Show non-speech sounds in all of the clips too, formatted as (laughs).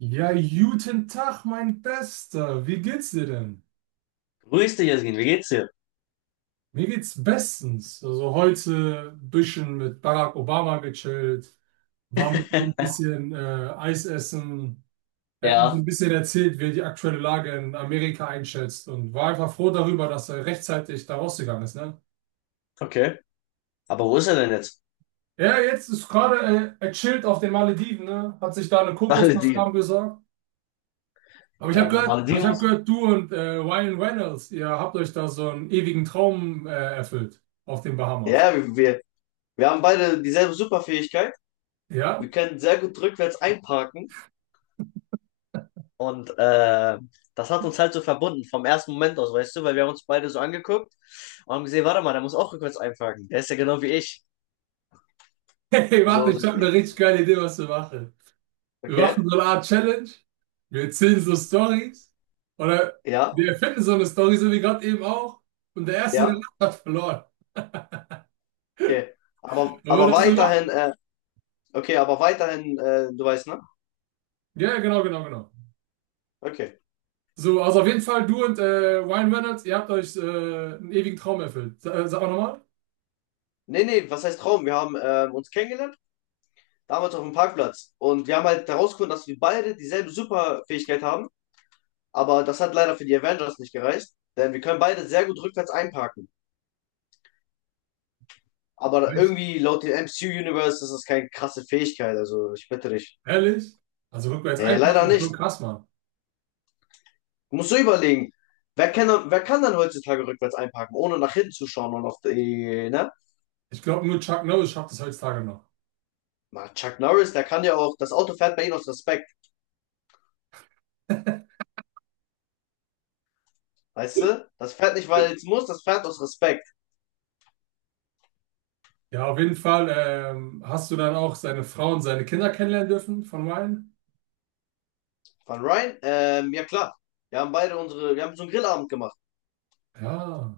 Ja, guten Tag, mein Bester. Wie geht's dir denn? Grüß dich, Jasmin, wie geht's dir? Mir geht's bestens. Also heute ein bisschen mit Barack Obama gechillt, war mit ihm ein (laughs) bisschen Eis essen, er hat mir so Ja, ein bisschen erzählt, wie er die aktuelle Lage in Amerika einschätzt und war einfach froh darüber, dass er rechtzeitig da rausgegangen ist, ne? okay. Aber wo ist er denn jetzt? Ja, jetzt ist gerade, er chillt auf den Malediven, ne? Hat sich da eine Kokosnuss Malediven. warm gesorgt. Aber ich habe Ja, gehört, aber ich Malediven. hab gehört, du und Ryan Reynolds, ihr habt euch da so einen ewigen Traum erfüllt auf den Bahamas. Ja, wir haben beide dieselbe Superfähigkeit. Ja? Wir (laughs) können sehr gut rückwärts einparken. Und das hat uns halt so verbunden vom ersten Moment aus, weißt du, weil wir haben uns beide so angeguckt und haben gesehen, warte mal, der muss auch rückwärts einparken. Der ist ja genau wie ich. Hey, So, warte, ich habe eine richtig geile Idee, was wir machen. Wir machen okay, so eine Art Challenge, wir erzählen so Stories oder ja, wir erfinden so eine Story, so wie gerade eben auch. Und der Erste, der ja, lacht, hat verloren. okay. Aber, Wollen wir aber das so machen? weiterhin, okay, aber weiterhin, du weißt, ne? Ja, ja, genau, genau, genau. Okay. So, also auf jeden Fall, du und Ryan Reynolds, ihr habt euch einen ewigen Traum erfüllt. Sag mal nochmal. Nee, nee, was heißt Traum? Wir haben uns kennengelernt, damals auf dem Parkplatz. Und wir haben halt herausgefunden, dass wir beide dieselbe Superfähigkeit haben. Aber das hat leider für die Avengers nicht gereicht. Denn wir können beide sehr gut rückwärts einparken. Aber Nicht? irgendwie laut dem MCU-Universe ist das keine krasse Fähigkeit. Also ich bitte dich. Ehrlich? Also rückwärts Nee, leider einpacken, schon nicht. krass, Mann. Du musst so überlegen. Wer kann dann heutzutage rückwärts einparken, ohne nach hinten zu schauen und auf die, ne? Ich glaube, nur Chuck Norris schafft es heutzutage noch. Mal Chuck Norris, der kann ja auch, das Auto fährt bei ihm aus Respekt. Weißt du? Das fährt nicht, weil es muss, das fährt aus Respekt. Ja, auf jeden Fall. Hast du dann auch seine Frau und seine Kinder kennenlernen dürfen von Ryan? Von Ryan? Ja klar. Wir haben so einen Grillabend gemacht. Ja.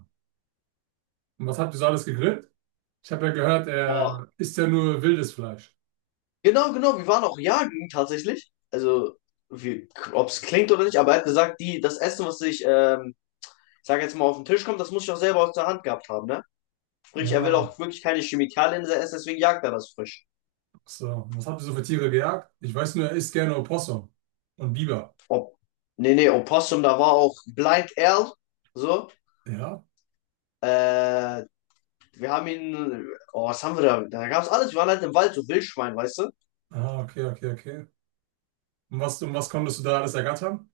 Und was habt ihr so alles gegrillt? Ich habe ja gehört, Boah. er isst ja nur wildes Fleisch. Genau, genau. Wir waren auch jagen tatsächlich. Also, ob es klingt oder nicht, aber er hat gesagt, die, das Essen, was ich, ich sag jetzt mal, auf den Tisch kommt, das muss ich auch selber aus der Hand gehabt haben, ne? Sprich, er will Ja. auch wirklich keine Chemikalien in sein Essen, deswegen jagt er das frisch. So, was habt ihr so für Tiere gejagt? Ich weiß nur, er isst gerne Opossum und Biber. Ob, nee, nee, Opossum, da war auch Blind Al, so. Ja? Äh, wir haben ihn, oh, was haben wir da? Da gab's alles. Wir waren halt im Wald, so Wildschwein, weißt du? Ah, okay, okay, okay. Und was konntest du da alles ergattern?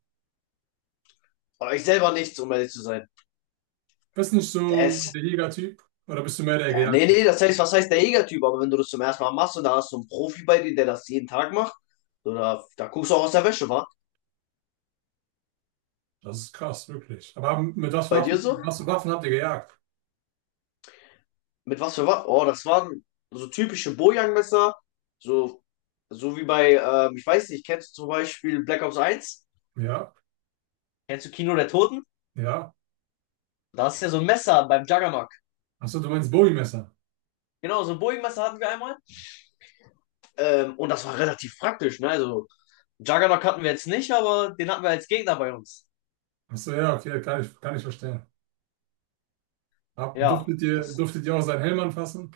Aber ich selber nichts, um ehrlich zu sein. Bist nicht Der so ist, der Jägertyp oder bist du mehr der Ja, nee, Gejagte? nee, das heißt, was heißt der Jägertyp? Aber wenn du das zum ersten Mal machst und da hast du einen Profi bei dir, der das jeden Tag macht, so, da guckst du auch aus der Wäsche, wa? Das ist krass, wirklich. Aber mit was Bei dir Waffen, so? was für Waffen habt ihr gejagt? Mit was für was? Oh, das waren so typische Bojang-Messer, so, so wie bei, ich weiß nicht, kennst du zum Beispiel Black Ops 1? Ja, Kennst du Kino der Toten? ja. Da ist ja so ein Messer beim Juggernaut. Achso, du meinst Bowie-Messer. Genau, so ein Bojang-Messer hatten wir einmal. Und das war relativ praktisch, ne? Also, Juggernaut hatten wir jetzt nicht, aber den hatten wir als Gegner bei uns. Achso, ja, okay, kann ich verstehen. Hab, Ja, das. durftet ihr auch seinen Helm anfassen?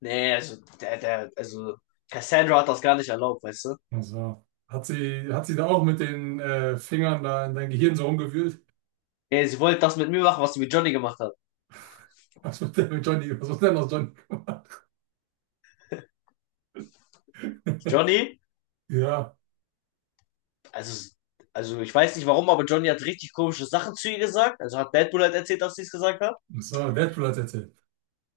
Nee, also, also, Cassandra hat das gar nicht erlaubt, weißt du? Also, hat sie da auch mit den Fingern da in dein Gehirn so rumgewühlt? Nee, sie wollte das mit mir machen, was sie mit Johnny gemacht hat. (laughs) Was wird denn mit Johnny, was wird denn aus Johnny gemacht? Johnny, Ja, also, also, ich weiß nicht warum, aber Johnny hat richtig komische Sachen zu ihr gesagt. Also hat Deadpool halt erzählt, dass sie es gesagt hat. so, Deadpool hat erzählt.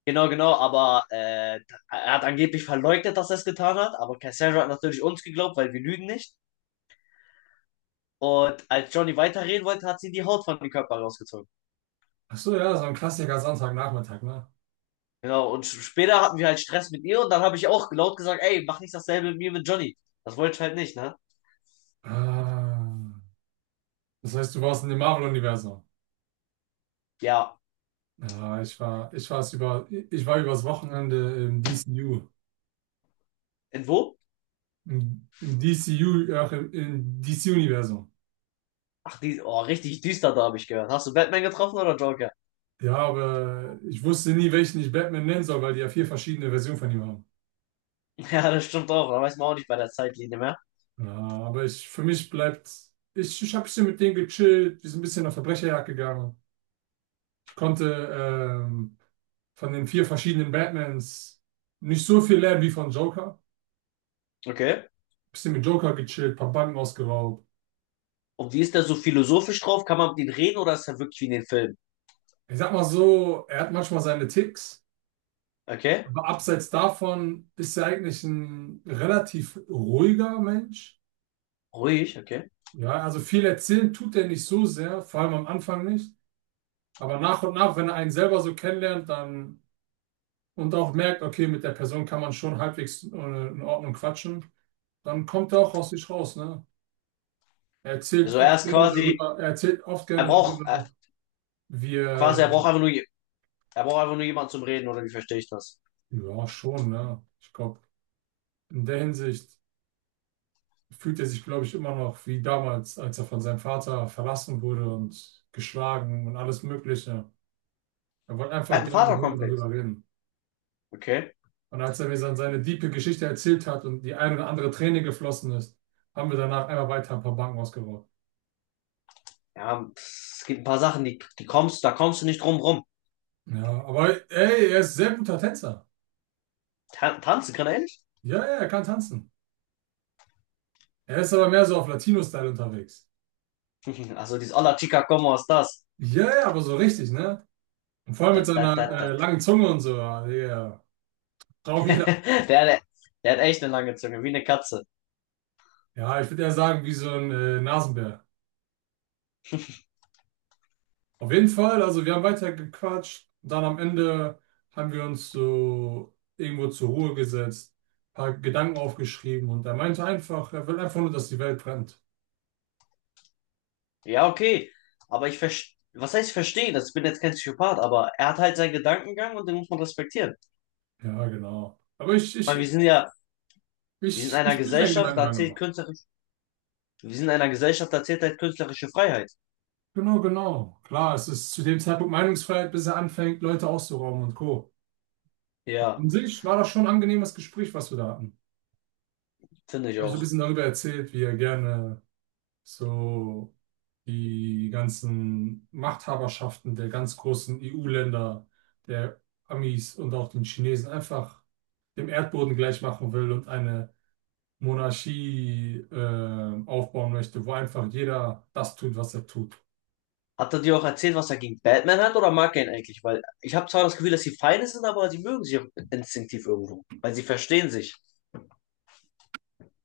Genau, genau, aber er hat angeblich verleugnet, dass er es getan hat. Aber Cassandra hat natürlich uns geglaubt, weil wir lügen nicht. Und als Johnny weiterreden wollte, hat sie die Haut von dem Körper rausgezogen. Achso, ja, so ein Klassiker Sonntagnachmittag, ne? Genau, und später hatten wir halt Stress mit ihr und dann habe ich auch laut gesagt, ey, mach nicht dasselbe mit mir mit Johnny. Das wollte ich halt nicht, ne? Ah, das heißt, du warst in dem Marvel-Universum. Ja, Ja, ich war übers Wochenende im DCU. in wo? Im, im DCU, ja, im DC-Universum. Ach, die, oh, richtig düster da habe ich gehört. Hast du Batman getroffen oder Joker? (laughs) Ja, aber ich wusste nie, welchen ich Batman nennen soll, weil die ja vier verschiedene Versionen von ihm haben. Ja, das stimmt auch. Da weiß man auch nicht bei der Zeitlinie mehr. Ja, aber ich, für mich bleibt, ich habe bisschen mit denen gechillt, wir sind ein bisschen auf Verbrecherjagd gegangen. Ich konnte ähm, von den vier verschiedenen Batmans nicht so viel lernen wie von Joker. Okay. Bisschen mit Joker gechillt, paar Banken ausgeraubt. Und wie ist der so philosophisch drauf? Kann man mit ihm reden oder ist er wirklich wie in den Filmen? Ich sag mal so, er hat manchmal seine Ticks, Okay. aber abseits davon ist er eigentlich ein relativ ruhiger Mensch. Ruhig, okay. Ja, also viel erzählen tut er nicht so sehr, vor allem am Anfang nicht. Aber nach und nach, wenn er einen selber so kennenlernt, dann und auch merkt, okay, mit der Person kann man schon halbwegs in Ordnung quatschen, dann kommt er auch aus sich raus, ne? Also er ist quasi, Er erzählt oft er gerne braucht, darüber, wie quasi, er, er braucht einfach nur jemanden zum Reden oder wie verstehe ich das? ja, schon, ne? Ich glaube, in der Hinsicht fühlt er sich, glaube ich, immer noch wie damals, als er von seinem Vater verlassen wurde und geschlagen und alles Mögliche. Er wollte Er hat einfach einen gerne mit jemandem Vaterkomplex. darüber reden. Okay. Und als er mir dann seine diepe Geschichte erzählt hat und die ein oder andere Träne geflossen ist, haben wir danach einfach weiter ein paar Banken ausgebaut. Ja, pff, es gibt ein paar Sachen, die kommst, da kommst du nicht drum rum. Ja, aber ey, er ist sehr guter Tänzer. Tanzen kann er nicht? Ja, ja, er kann tanzen. Er ist aber mehr so auf Latino-Style unterwegs. (laughs) Also dieses Hola Chica, ¿cómo estás? Ja, ja, aber so richtig, ne? Und vor allem Da, mit da, seiner da, da, langen Zunge und so. Ja, ja. Traum jeder. (laughs) Der, hat- der hat echt eine lange Zunge, wie eine Katze. Ja, ich würde eher sagen, wie so ein Nasenbär. Auf jeden Fall, also wir haben weiter gequatscht. Dann am Ende haben wir uns so irgendwo zur Ruhe gesetzt, paar Gedanken aufgeschrieben und er meinte einfach, er will einfach nur, dass die Welt brennt. Ja, okay. Aber ich verstehe, was heißt verstehen? Das- Ich bin jetzt kein Psychopath, aber er hat halt seinen Gedankengang und den muss man respektieren. Ja, genau. Aber ich, Ich meine, wir ich, sind ja, wir sind in ich, einer ich fühle seinen Gesellschaft, da Gedankengang zählt immer. künstlerisch, wir sind in einer Gesellschaft, da zählt halt künstlerische Freiheit. Genau, genau. Klar, es ist zu dem Zeitpunkt Meinungsfreiheit, bis er anfängt, Leute auszurauben und Co. Aber Ja, an sich war das schon ein angenehmes Gespräch, was wir da hatten. finde ich Habe ich so ein auch. bisschen darüber erzählt, wie er gerne so die ganzen Machthaberschaften der ganz großen EU-Länder, der Amis und auch den Chinesen einfach dem Erdboden gleich machen will und eine Monarchie aufbauen möchte, wo einfach jeder das tut, was er tut. Hat er dir auch erzählt, was er gegen Batman hat oder mag er ihn eigentlich? Weil ich habe zwar das Gefühl, dass sie Feinde sind, aber sie mögen sich instinktiv irgendwo, weil sie verstehen sich.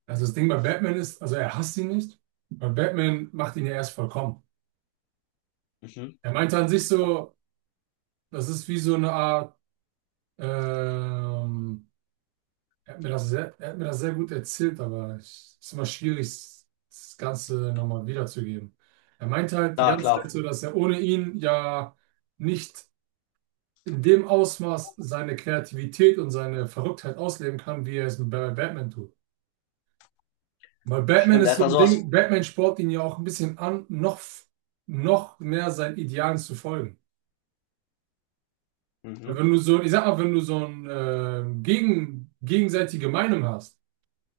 Also das Ding bei Batman ist, also er hasst ihn nicht, weil Batman macht ihn ja erst vollkommen. Mhm. Er meinte an sich so, das ist wie so eine Art ähm, er hat mir das sehr gut erzählt, aber es ist immer schwierig, das Ganze nochmal wiederzugeben. Er meinte halt die Ja, ganze klar. Zeit so, dass er ohne ihn ja nicht in dem Ausmaß seine Kreativität und seine Verrücktheit ausleben kann, wie er es bei Batman tut. Weil Batman Stimmt, er ist hat so da ein sowas. Ding, Batman spornt ihn ja auch ein bisschen an, noch mehr seinen Idealen zu folgen. Weil Mhm. wenn du so, ich sag mal, wenn du so eine gegenseitige Meinung hast,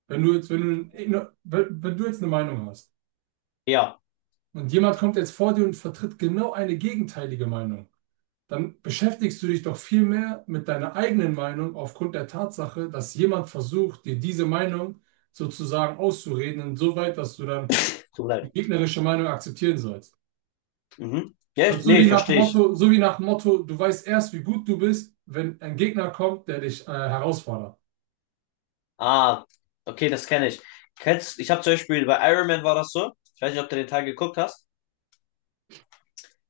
wenn du jetzt eine Meinung hast, Ja, und jemand kommt jetzt vor dir und vertritt genau eine gegenteilige Meinung, dann beschäftigst du dich doch viel mehr mit deiner eigenen Meinung aufgrund der Tatsache, dass jemand versucht, dir diese Meinung sozusagen auszureden, insoweit, dass du dann tut mir leid. die gegnerische Meinung akzeptieren sollst. Mhm. Ja, Das ich, ist so nee, wie ja, nach verstehe ich. Motto, so wie nach Motto, du weißt erst, wie gut du bist, wenn ein Gegner kommt, der dich herausfordert. Ah, okay, das kenne ich. Kennst, ich habe zum Beispiel bei Iron Man war das so. Ich weiß nicht, ob du den Teil geguckt hast.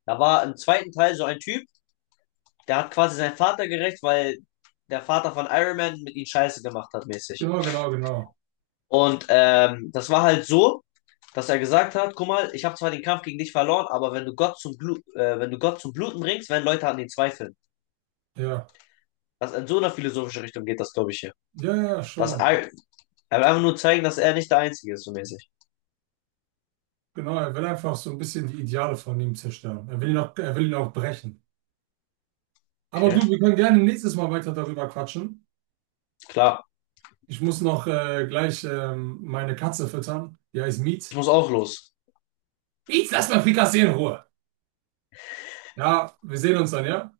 Da war im zweiten Teil so ein Typ, der hat quasi seinen Vater gerecht, weil der Vater von Iron Man mit ihm Scheiße gemacht hat, mäßig. Genau, genau, genau. Und das war halt so, dass er gesagt hat, guck mal, ich habe zwar den Kampf gegen dich verloren, aber wenn du Gott zum Blu wenn du Gott zum Bluten bringst, werden Leute an ihn zweifeln. Ja, Das in so einer philosophischen Richtung geht das, glaube ich, hier. ja, ja, Dass schon. er will einfach nur zeigen, dass er nicht der Einzige ist, so mäßig. Genau, er will einfach so ein bisschen die Ideale von ihm zerstören. Er will ihn auch brechen. Aber Okay, du, wir können gerne nächstes Mal weiter darüber quatschen. klar. Ich muss noch gleich meine Katze füttern. Die heißt Ich Miet. muss auch los. Miet, lass mal Frikassee in Ruhe. Ja, wir sehen uns dann, ja?